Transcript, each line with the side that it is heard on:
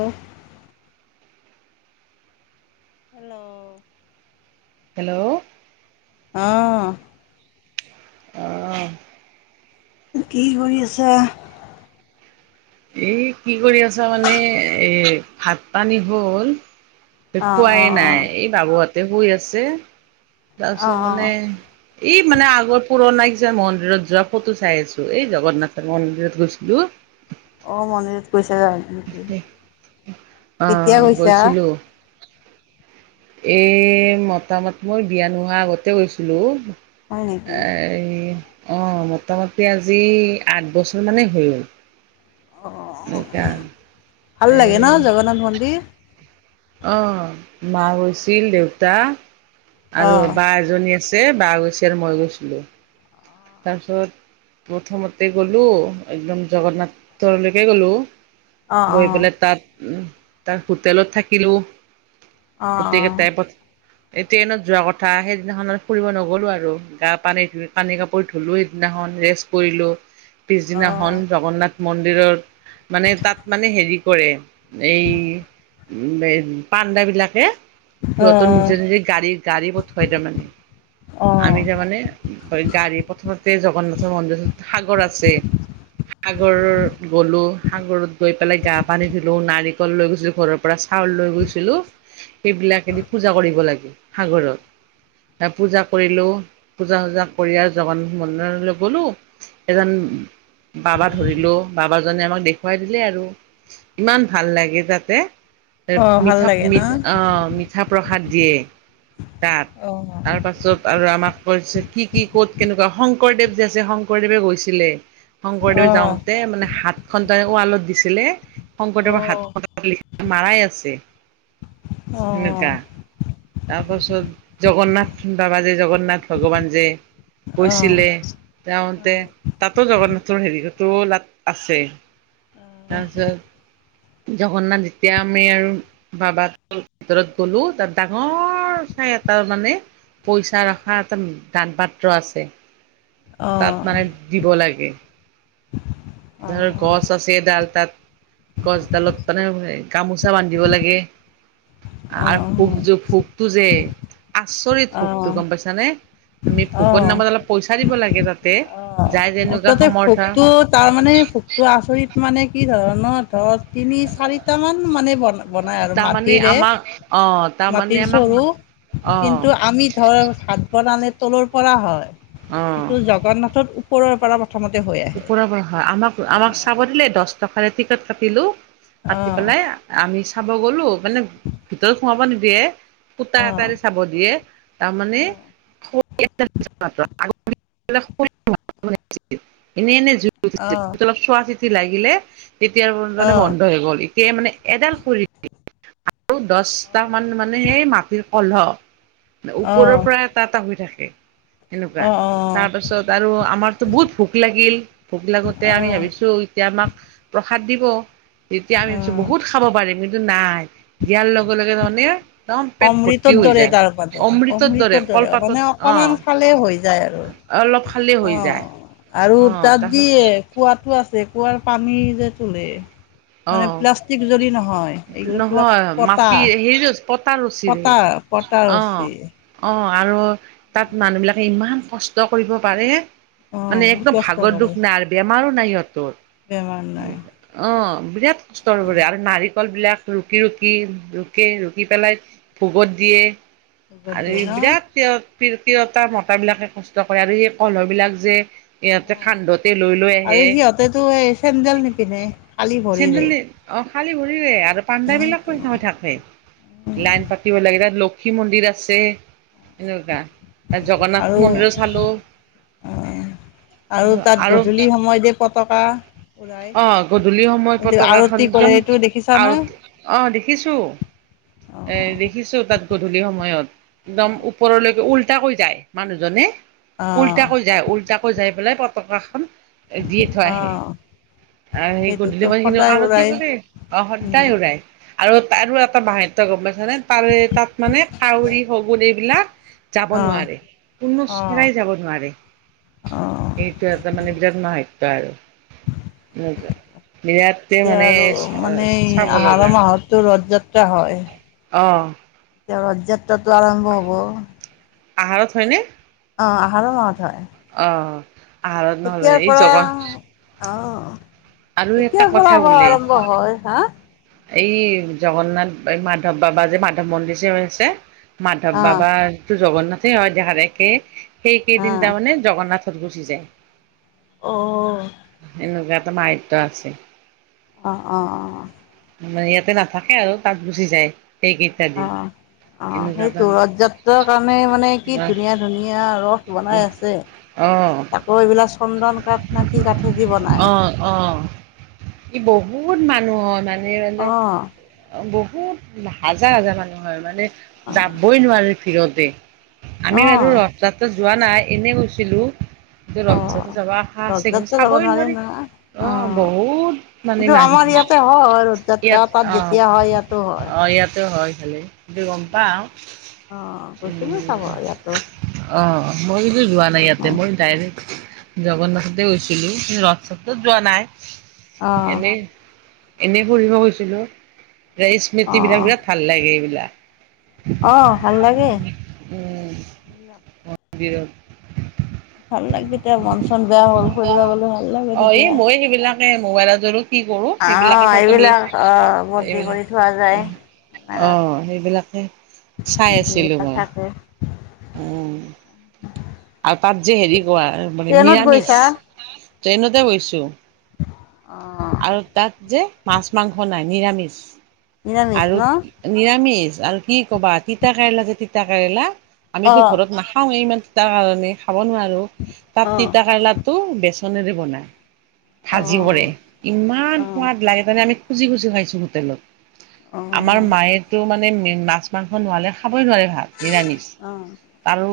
left: আহ hello
right: hello
left: অঁ
right: অঁ
left: কি কৰি আছ
right: এ কি কৰি আছা মানে এ ভাত পানী হ'ল
left: অ'
right: খোৱাই
left: অ'
right: নাই এই বাবহতে শুই আছে তাৰপিছত
left: অ' অ'
right: মানে
left: অ'
right: এই মানে আগৰ পুৰণা কিছ মন্দিৰত যোৱা ফটো চাই আছো এই জগন্নাথৰ মন্দিৰত গৈছিলো
left: অ মন্দিৰত কৈছা য নেকি কেতিয়া কৈছা
right: এ মতামত মই বিয়া নোহোৱা আগতে গৈছিলো
left: হয় নেকি?
right: এ অ মোটামুটি আজি আঠ বছৰ মানেই হৈ গ'ল
left: আহ
right: এতিয়া
left: ভাল লাগে ন জগন্নাথ মন্দিৰ
right: অ মা হৈৈছিল দেউতা আৰু
left: অ'
right: বা এজনী আছিল ব গছ আৰু মই গৈছিলো তাৰপিছত প্ৰথমতে গ'লো একদম জগন্নাথৰলৈকে গ'লো
left: অ'
right: গৈ
left: অ'
right: পেলাই তাত উ তাত হোটেলত থাকিলো
left: অ' অ'
right: প্ৰতকে তাই পাত এই ট্ৰেইনত যোৱা কথা সেইদিনাখন ফুৰিব নগ'লো আৰু গা পানী পানী কাপ থলো সেইদিনাখন ৰেষ্ট কৰিলো
left: অ'
right: পিছদিনাখন জগন্নাথ মন্দিৰত মানে তাত মানে হেৰি কৰে এই উ পাণ্দা বিলাকে সিহতো
left: অ'
right: নিজে নিজে গাড়ীৰ গাড়ী বথ হয় ন মানে
left: অ'
right: আমি তাৰমানে গাড়ী প্ৰথমতে জগন্নাথৰ মন্দিৰ সাগৰ আছে সাগৰত গলো সাগৰত গৈ পেলাই গা পানী ধিলো নাৰিকল লৈ গৈছো ঘৰৰ পৰা চাউল ল পূজা কৰিব লাগে কৰিলোঁ পূজা চূজা কৰি আৰু জগান মন্দিৰলৈ গলো এজন বাবা ধৰিলো বাবাজনে আমাক দেখুৱাই দিলে আৰু ইমান ভাল লাগে যাতে
left: অ' ভাল
right: মিঠা
left: লাগে ন?
right: আহ মিঠা প্ৰসাদ দিয়ে তাত
left: অ'
right: তাৰ পাছত আৰু আমাক কৈছে কি কি ক'ত কেনেকুৱা শংকৰদেৱ যে আছে শংকৰদেৱে গৈছিলে শংকৰদেৱ
left: অ'
right: যাওঁতে মানে হাত খ ত ৱালত দিছিলে
left: অ'
right: শংকৰদেৱৰ
left: অ'
right: হাত ল মাৰাই আছে
left: অঁ
right: সেনেকুৱা তাৰপাছত জগন্নাথ বাবা যে জগন্নাথ ভগৱান যে
left: অ' অ'
right: কৈছিলে তেতে তাতো যাব জগন্নাথৰ হেৰিতো লাত আছে তাৰপিছত জঘন্নাথ যেতিয়া আমি আৰু বাবা ভিতৰত গ'লো তাৰপিছ ডাঙৰ চাই এটা মানে পইচা ৰখা এটা দান পাত্ৰ আছে তাত
left: অ'
right: মানে দিব লাগে ধৰ গছ আছে ডাল তাত গছডালত মানে গামোচা বান্ধিব লাগে আৰু ফুক যে ফুকটো যে আচৰিত
left: অ'
right: ভোকটো গম পাইছা নে আমি
left: অ'
right: ভোকৰ
left: অ'
right: নামত অলপ পইচা দিব লাগে তাতে যাই
left: অ',
right: যেনেকুৱা
left: তাতে
right: সমৰ্থ
left: ভোকটো তাৰ মানে ভোকটো আচৰিত মানে কি ধৰণৰ ধৰ তিনি চাৰিটা মান মানে বনাই বনাই আৰু
right: তাৰমানে
left: মাটিৰে
right: আমাক অ তাৰমানে
left: মাটিৰ
right: আমাক
left: চৰু
right: অ
left: কিন্তু আমি ধৰ নানে তলৰ পৰা হয় কিন্তু জগন্নাথৰ ওপৰৰ পৰা প্ৰথমতে হৈ আহে
right: ওপৰ পৰা হয় আমাক
left: অ
right: আমাক চাব দিলে দহ টকাৰে টিকট কাটিলো
left: অ
right: কাতি পেলাই আমি চাব গলো মানে ভিতৰত সোমাব নিদিয়ে ফুতা
left: অ
right: এটাৰে চাব দিয়ে তাৰ মানে এনে এনে জুই
left: অ অ
right: উঠিছিল অলপ চোৱা চিতি লাগিলে তেতিয়াৰ
left: অ
right: মানে বন্ধ হৈ গ'ল এতিয়া মানে এডাল খৰি আৰু দহটা মান মানে সেই মাটিৰ কলহ
left: অ
right: ওপৰৰ পৰা এটা এটা হৈ থাকে সেনেকুৱা
left: অ
right: তাৰপাছত আৰু আমাৰতো বহুত ভোক ভোক লাগিল ভোক লাগোতে
left: অ
right: আমি ভাবিছো এতিয়া আমাক প্ৰসাদ দিব তেতিয়া আমি
left: অ
right: বহুত খাব পাৰিম কিন্তু নাই দিয়াৰ লগে লগে তাৰ মানে একদম পেট ভৰ্তি
left: অমৃতৰ
right: হৈ
left: দৰে তাৰ মানে
right: যায় অমৃতৰ দৰে কলপাতত
left: মানে অকমান খালে হৈ যায় আৰু
right: অ', অলপ খালেই হৈ যায়
left: অ' আৰু
right: অঁ
left: তাত যিয়ে
right: তাৰপিছত
left: কুঁৱাতো আছে কুঁৱাৰ পানী যে তোলে মানে
right: অঁ
left: প্লাষ্টিক যদি নহয় এইগিল বিলাক
right: নহয়
left: পটা
right: মাটি হেৰি পতা ৰছীৰে
left: পতাৰ পতাৰ
right: অঁ
left: ৰচি
right: অঁ আৰু তাত মানুহ বিলাকে ইমান কষ্ট কৰিব পাৰে মানে
left: অ' বহুত
right: একদম
left: কষ্ট
right: ভাগৰ দুখ
left: কৰে
right: নাই বেমাৰো নাই সিহঁতৰ
left: বেমাৰ নাই
right: উ অ' বিৰাট কষ্ট কৰে আৰু নাৰিকল বিলাক ৰুকি ৰুকি ৰুকে ৰুকি পেলাই ভোগত দিয়ে
left: ৰ'দত
right: আৰু
left: দিয়ে ন
right: বিৰাট তেওঁ তিৰোতা মতাবিলাকে কষ্ট কৰে আৰু সেই কলহ বিলাক যে ইহতে
left: অ'
right: কান্ধতে লৈ লৈ
left: আৰু
right: আহে
left: সিহঁতেতো এই চেন্দেল নিপিন্ধে খালী ভৰিৰে
right: চেডেল অ', খালী ভৰিৰে আৰু পাণ্ডা বিলাকো হেৰি হৈ থাকে লাইন পাটিব লাগে তাত লক্ষী মন্দিৰ আছে এনেকুৱা জগন্নাথ
left: আৰু
right: মন্দিৰো চালো
left: আৰু তাত
right: আৰু
left: গধূলি সময় যে পতকা উৰাই
right: অ' গধূলি সময়
left: এইটো
right: পতাকাখন
left: আৰতি কৰে
right: একদম
left: এইটো
right: আৰু
left: দেখিছানে
right: অ', দেখিছোঁ এ
left: অ'
right: দেখিছো তাত গধূলি সময়ত একদম ওপৰলৈকে উল্টা কৈ যায় মানুহজনে
left: অ'
right: উল্টাকৈ যায় উল্টাকৈ যাই পেলাই পতাকখন দিয়ে থৈ
left: অ'
right: আহে
left: অ'
right: আৰু সেই গধূলি
left: সেইটোতো
right: মান কিন্তু
left: সদায়
right: আৰতি
left: উৰাই
right: কৰে অ'
left: উম,
right: সদায় উৰাই আৰু আৰু এটা মাহাত্ত গম পাইছনে তাৰে তাত মানে কাউৰী শগুন এইবিলাক যাব
left: অ'
right: নোৱাৰে কোনো
left: অ'
right: চৰাই যাব নোৱাৰে
left: অ'
right: সেইটো এটা মানে বিৰাট মাহাত্য আৰু বিৰাট
left: এতিয়া
right: মানে
left: আৰু মানে
right: চাব
left: আহাৰ
right: লগা
left: মাহতো ৰথযাত্ৰা
right: অ
left: হয় ৰথযাত্ৰাটো আৰম্ভ হব
right: আহাৰত হয়নে
left: অ', আহাৰৰ মাহত হয়
right: অ', আহাৰত নহলে
left: কেতিয়াৰ
right: এই
left: পৰা
right: জগ
left: অ' কেতিয়া হয় আকৌ
right: বোলে
left: আৰম্ভ হয় হাঁ
right: এই জগন্নাথ এই মাধৱ বাবা যে মাধৱ মন্দিৰ যে হৈছে মাধৱ
left: অ'
right: বাবাটো জগন্নাথে হয় দেখাত একে সেই কেইদিন
left: অ'
right: তাৰমানে জগন্নাথ সদ গুচি যায়
left: অ'
right: এনেকুৱা এটা মায়িত্ব আছে
left: অ অ অ
right: ানে ইয়াতে নাথাকে আৰু তাত গুচি যায় সেইক ইত্যাদিন
left: অ' অ সেইটো ৰথ যাত্ৰাৰ কাৰণে মানে কি
right: এটা
left: ধুনীয়া ধুনীয়া ৰস বনাই আছে
right: অ',
left: আকৌ এইবিলাক চন্দন কাঠ নাকি কাঠেদি বনায়
right: অ', অ', ই বহুত মানুহ মানে
left: অ
right: বহুত হাজাৰ হাজাৰ মানুহ হয় মানে
left: অ'
right: যাবই নোৱাৰে ফিৰতে আমি বাৰু
left: অ',
right: ৰস্তাতো যোৱা নাই এনেই কৈছিলো কিন্তু ৰজটো
left: অ',
right: যাব আশা
left: ৰথ
right: আছে কিন্তু
left: যাত্ৰা যাব
right: চাবই
left: নোৱাৰিম
right: নোৱাৰি
left: নহয়,
right: অ বহুত মানে
left: কিন্তু আমাৰ
right: মানুহ
left: ইয়াতে হয় ৰথ যাত্ৰা
right: ইয়াত
left: তাত
right: অ
left: যেতিয়া হয় ইয়াতো হয়
right: ভাল দুই গম পা অ
left: অ গুচিলো চাব ইয়াতো
right: অ মই কিন্তু যোৱা নাই ইয়াতে
left: অ',
right: মই ডাইৰেক্ট জগন্নাথতে গৈছিলো কি ৰথসত্ৰত যোৱা নাই এনেই এনে কৰিবঢ গৈছিলো স্মৃতি বিলাক
left: অ',
right: বিৰাট ভাল লাগে এইবিলাক
left: অ ভাল লাগে
right: উম মন্দিৰত
left: ভাল লাগ তেতিয়া মন চন বেয়া হ'ল ফুৰিব গলে ভাল লাগে
right: অ এই
left: তেতিয়া
right: মই সেইবিলাকে মোবাইলত কি কৰো
left: অ',
right: সেইবিলাকে মি
left: এইবিলাক অ', বন্দী কৰি থোৱা যায়
right: এইবিলাক অ
left: কেমেৰাত।
right: সেইবিলাক চাই আছিলোঁ মই
left: থাকে,
right: অ আৰু তাত যে হেৰি কোৱা মানে
left: ট্ৰেইনত
right: নিৰামিষ
left: গৈছা?
right: ট্ৰেইনতে গৈছো
left: অ',
right: আৰু তাত যে মাছ মাংস নাই নিৰামিষ
left: নিৰামিষ
right: আৰু
left: ন?
right: নিৰামিষ আৰু কি কবা তিতা কেৰেলা যে তিতা কেৰেলা আমিতো
left: অ',
right: ঘৰত নাখাওৱে ইমান তিতা কাৰণে খাব নোৱাৰো তাত
left: অ',
right: তিতা কেৰেলাটো বে বেৰে বন ভাজি
left: অ',
right: ইমান
left: অ'।
right: সোৱাদ লাগে তে আমি খুজি খুজি খাইছো হোটেলত আমাৰ
left: অ',
right: মায়েতো মানে মাছ মাংস নহাললে খাব চাবই নোৱাৰে ভাত নিৰামিচ
left: অ',
right: আৰু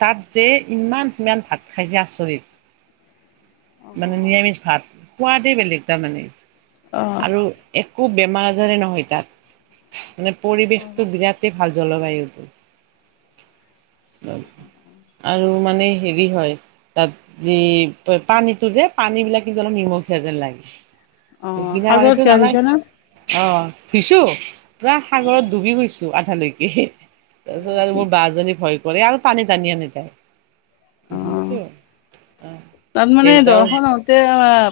right: তাত যে ইমান সিমান ভাত খাই যে আচৰিত মানে
left: অ',
right: নিৰামিষ ভাত সোৱাদেই বেলেগ তাৰমানে
left: অ',
right: আৰু খুব বেমাৰ আজাৰে নহয় তাত মানে পৰিৱেশতটো
left: অ',
right: বিৰাটেই ভাল জলবায়ুতো আৰু মানে হেৰি হয় তাত পানীতটো যে পানী বিিলাক কিন্তু অলপ নিমখীয়া যেন
left: অ',
right: লাগে না
left: সাগৰত
right: মানিতো
left: বিয়া দিছে
right: নালাগ
left: না?
right: অ ধুইছো পুৰা সাগৰত ডুবি গৈছো আধালৈকে
left: হয়
right: তাৰপিছত
left: নেকি?
right: মোৰ বাজনী ভয় কৰে আৰু টানি টানি আনে তাই
left: অ
right: ধুইছো অ
left: তাত মানে দৰ্শন
right: দেউতাও
left: হতে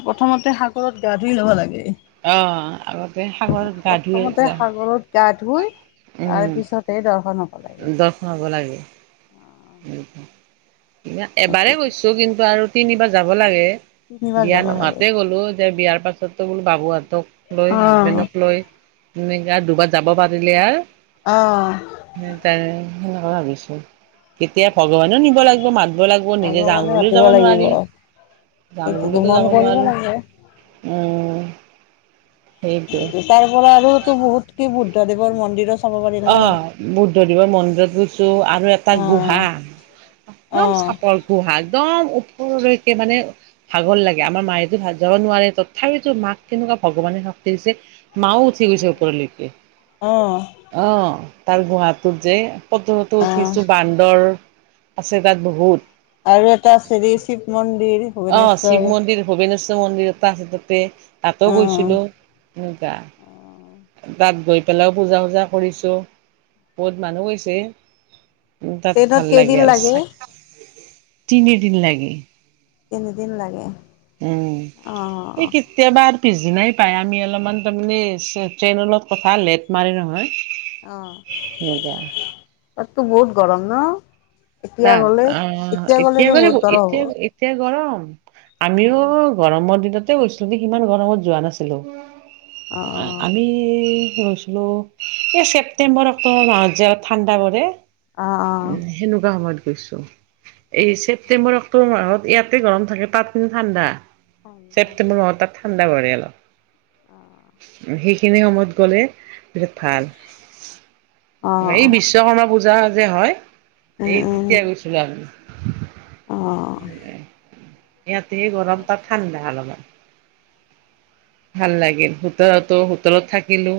left: প্ৰথমতে সাগৰত গা ধুই লব লাগে
right: অ আগত
left: প্ৰথমতে সাগৰত গা ধুই তাৰ পিছতে দৰ্শন লাগে।
right: দৰ্শন হব লাগে এবাৰেই
left: সেইটোৱেতো
right: গৈছো কিন্তু আৰু তিনিবাৰ যাব লাগে
left: তিনিবাৰ
right: বিয়া
left: যাব লাগে।
right: নোহাতে গ'লো যে বিয়াৰ পাছতো বোলো বাবু হতক লৈ
left: অ',
right: হাজবেণ্ডক লৈ এনে আৰু দুবাৰ যাব পাৰিলে আৰু
left: অ',
right: তাই সেনেকুৱা ভাবিছো কেতিয়া ভগৱানেও নিব লাগিব মাতব লাগিব নিজে
left: সাগৰ
right: যাওঁ
left: মানে
right: বুলিও
left: মাতিব
right: যাব
left: লাগিব।
right: নোৱাৰি যাও
left: এইটোতো
right: বলেওতো
left: মন
right: যাব
left: কৰিব
right: নোৱাৰো
left: লাগে।
right: উম সেইটো।
left: তাৰ পৰা আৰুতো বহুত কি, বুদ্ধ দেৱৰ মন্দিৰ আছে।
right: অ' বুদ্ধদেৱৰ মন্দিৰত গৈছো আৰু এটা গুহা
left: অ',
right: একদম
left: অ',
right: চাপৰ গুহা একদম ওপৰলৈকে মানে ভাগৰ লাগে। আমাৰ মায়েতো যাব নোৱাৰে, তথাপিতো মাক কেনেকুৱা ভগৱানে শক্তি দিছে, মাও উঠি গৈছে ওপৰলৈকে।
left: অ',
right: অ' তাৰ গুহাটোত যে ফটো টোটো
left: অ',
right: উঠিছো, বান্দৰ আছে তাত বহুত।
left: আৰু এটা আছে হেৰি শিৱ মন্দিৰ।
right: অ'
left: ভূৱনেশ্বৰ
right: শিৱ মন্দিৰ, ভূৱনেশ্বৰ মন্দিৰ এটা আছে তাতে তাতো
left: অ',
right: গৈছিলো সেনেকা তাত গৈ পেলাইও, পূজা-সূজা কৰিছো বহুত মানুহ গৈছে। তাত
left: ট্ৰেইনত
right: ভাল লাগে
left: কেইদিন
right: আৰু চাই তিনিদিন লাগে।
left: তিনি দিন লাগে।
right: উম এই
left: অ',
right: কেতিয়াবা আৰু পিছদিনাই পায়, আমি অলপমান তাৰমানে ট্ৰেইনৰ লগত কথা লেট মাৰে নহয়।
left: অহ
right: সেনেকুৱা।
left: তাততো বহুত গৰম ন' এতিয়া
right: তাত
left: গ'লে,
right: অ'
left: এতিয়া গ'লেতো
right: গ'লে
left: বহুত গৰম
right: এতিয়া
left: হ'ব।
right: এতিয়া গৰম। আমিও
left: অ',
right: গৰমৰ দিনতে গৈছিলো যদিও সিমান গৰমত যোৱা নাছিলো।
left: অ',
right: আমি। গৈছিলো এই ছেপ্টেম্বৰ, অক্টোবৰ মাহত যে আৰু ঠাণ্ডা পৰে।
left: অ' অহ।
right: উম, সেনেকুৱা সময়ত গৈছো এই ছেপ্টেম্বৰ, অক্টোবৰ মাহত ইয়াতে গৰম থাকে, তাত কিন্তু ঠাণ্ডা।
left: ঠাণ্ডা
right: ছেপ্তেম্বৰ মাহত তাত ঠাণ্ডা পৰে
left: অ',
right: অলপ। সেইখিনি সময়ত গ'লে বিৰাট ভাল। এই
left: অ',
right: বিশ্বকৰ্মা পূজা যে হয়,
left: উম,
right: এই
left: উম,
right: তেতিয়া গৈছিলো আমি
left: অ'।
right: ইয়াতে
left: ঠিকে
right: গৰম তাত
left: আছে।
right: ঠাণ্ডা অলপমান। ভাল লাগিল হোটেলতো, হোটেলত থাকিলো।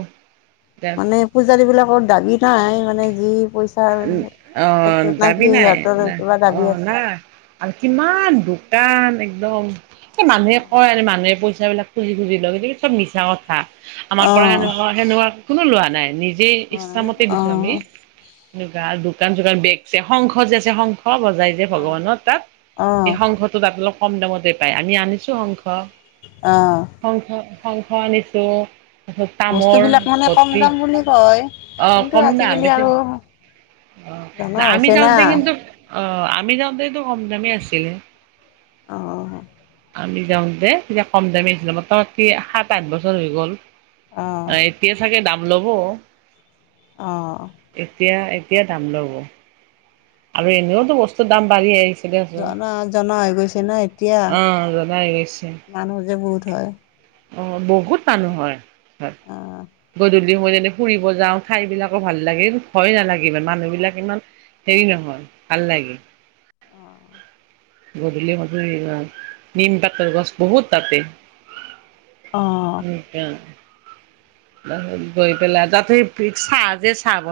left: মানে পূজাৰী বিলাকৰ দাবী নাই মানে যি পইচাৰ
right: উম অহ
left: সেইটো নাকি
right: দাবি নাই
left: সিহঁতৰ
right: ন
left: কিবা দাবী
right: অহ
left: আছে।
right: না। আৰু কিমান দোকান এক একদম মানুহে কয়
left: অ',
right: আৰু মানুহে পইচাবিলাক খুজি, খুজি লয় কিন্ত চব মিছা কথা। আমাৰ পৰা
left: অ',
right: সেনেকুৱা, তেনেকুৱা কোনো লোৱা নাই। নিজে ইচ্ছামতে দিছো আমি
left: অ',
right: দোকান-চোকান বেগ যে আছে শঙ্খ যে আছে শঙ্খ। শঙ্খ বজাই যে ভগৱানৰ তাত, এই শংখটো তাত অলপ কম দামতে পায়, আমি আনিছো শঙ্খ।
left: অ',
right: শঙ্খ-শঙ্খ আনিছো। তামৰ
left: বস্তুবিলাক মানে কম
right: ভেটি
left: দাম বুলি কয়
right: অ'
left: কিন্তু
right: কম না
left: আজিকালি
right: বেছি
left: আৰু জনা
right: অ' আমি
left: হৈছে না
right: যাওঁতে কিন্তু অ' আমি যাওঁতে কিন্তু কম দামেই আছিল।
left: অ'।
right: আমি যাওঁতে তেতিয়া কম দামী আছিল, মোটামুটি সাত, আঠ বছৰ হৈ গ'ল।
left: অ',
right: এতিয়া চাগে দাম ল'ব।
left: অ'।
right: এতিয়া, এতিয়া দাম লব আৰু এনেওতো বস্তুৰ দাম বাঢ়ি আহিছে। দিয়াচোন
left: জনা জনা হৈ গৈছে ন এতিয়া
right: অ জনা হৈ গৈছে
left: মানুহ যে বহুত হয়।
right: অ' বহুত মানুহ হয়, হয়।
left: অ',
right: গধূলি সময়ত এনে ফুৰিব যাওঁ, ঠাইবিলাকো ভাল লাগে, ভয় নালাগে ইমান মানুহবিলাক ইমান হেৰি নহয় ভাল লাগে।
left: অহ।
right: গধূলি মানুহে নিম পাতৰ গছ বহুত তাতে
left: অ',
right: অহ। গৈ পেলাই তা চাহ যে চাহ ব।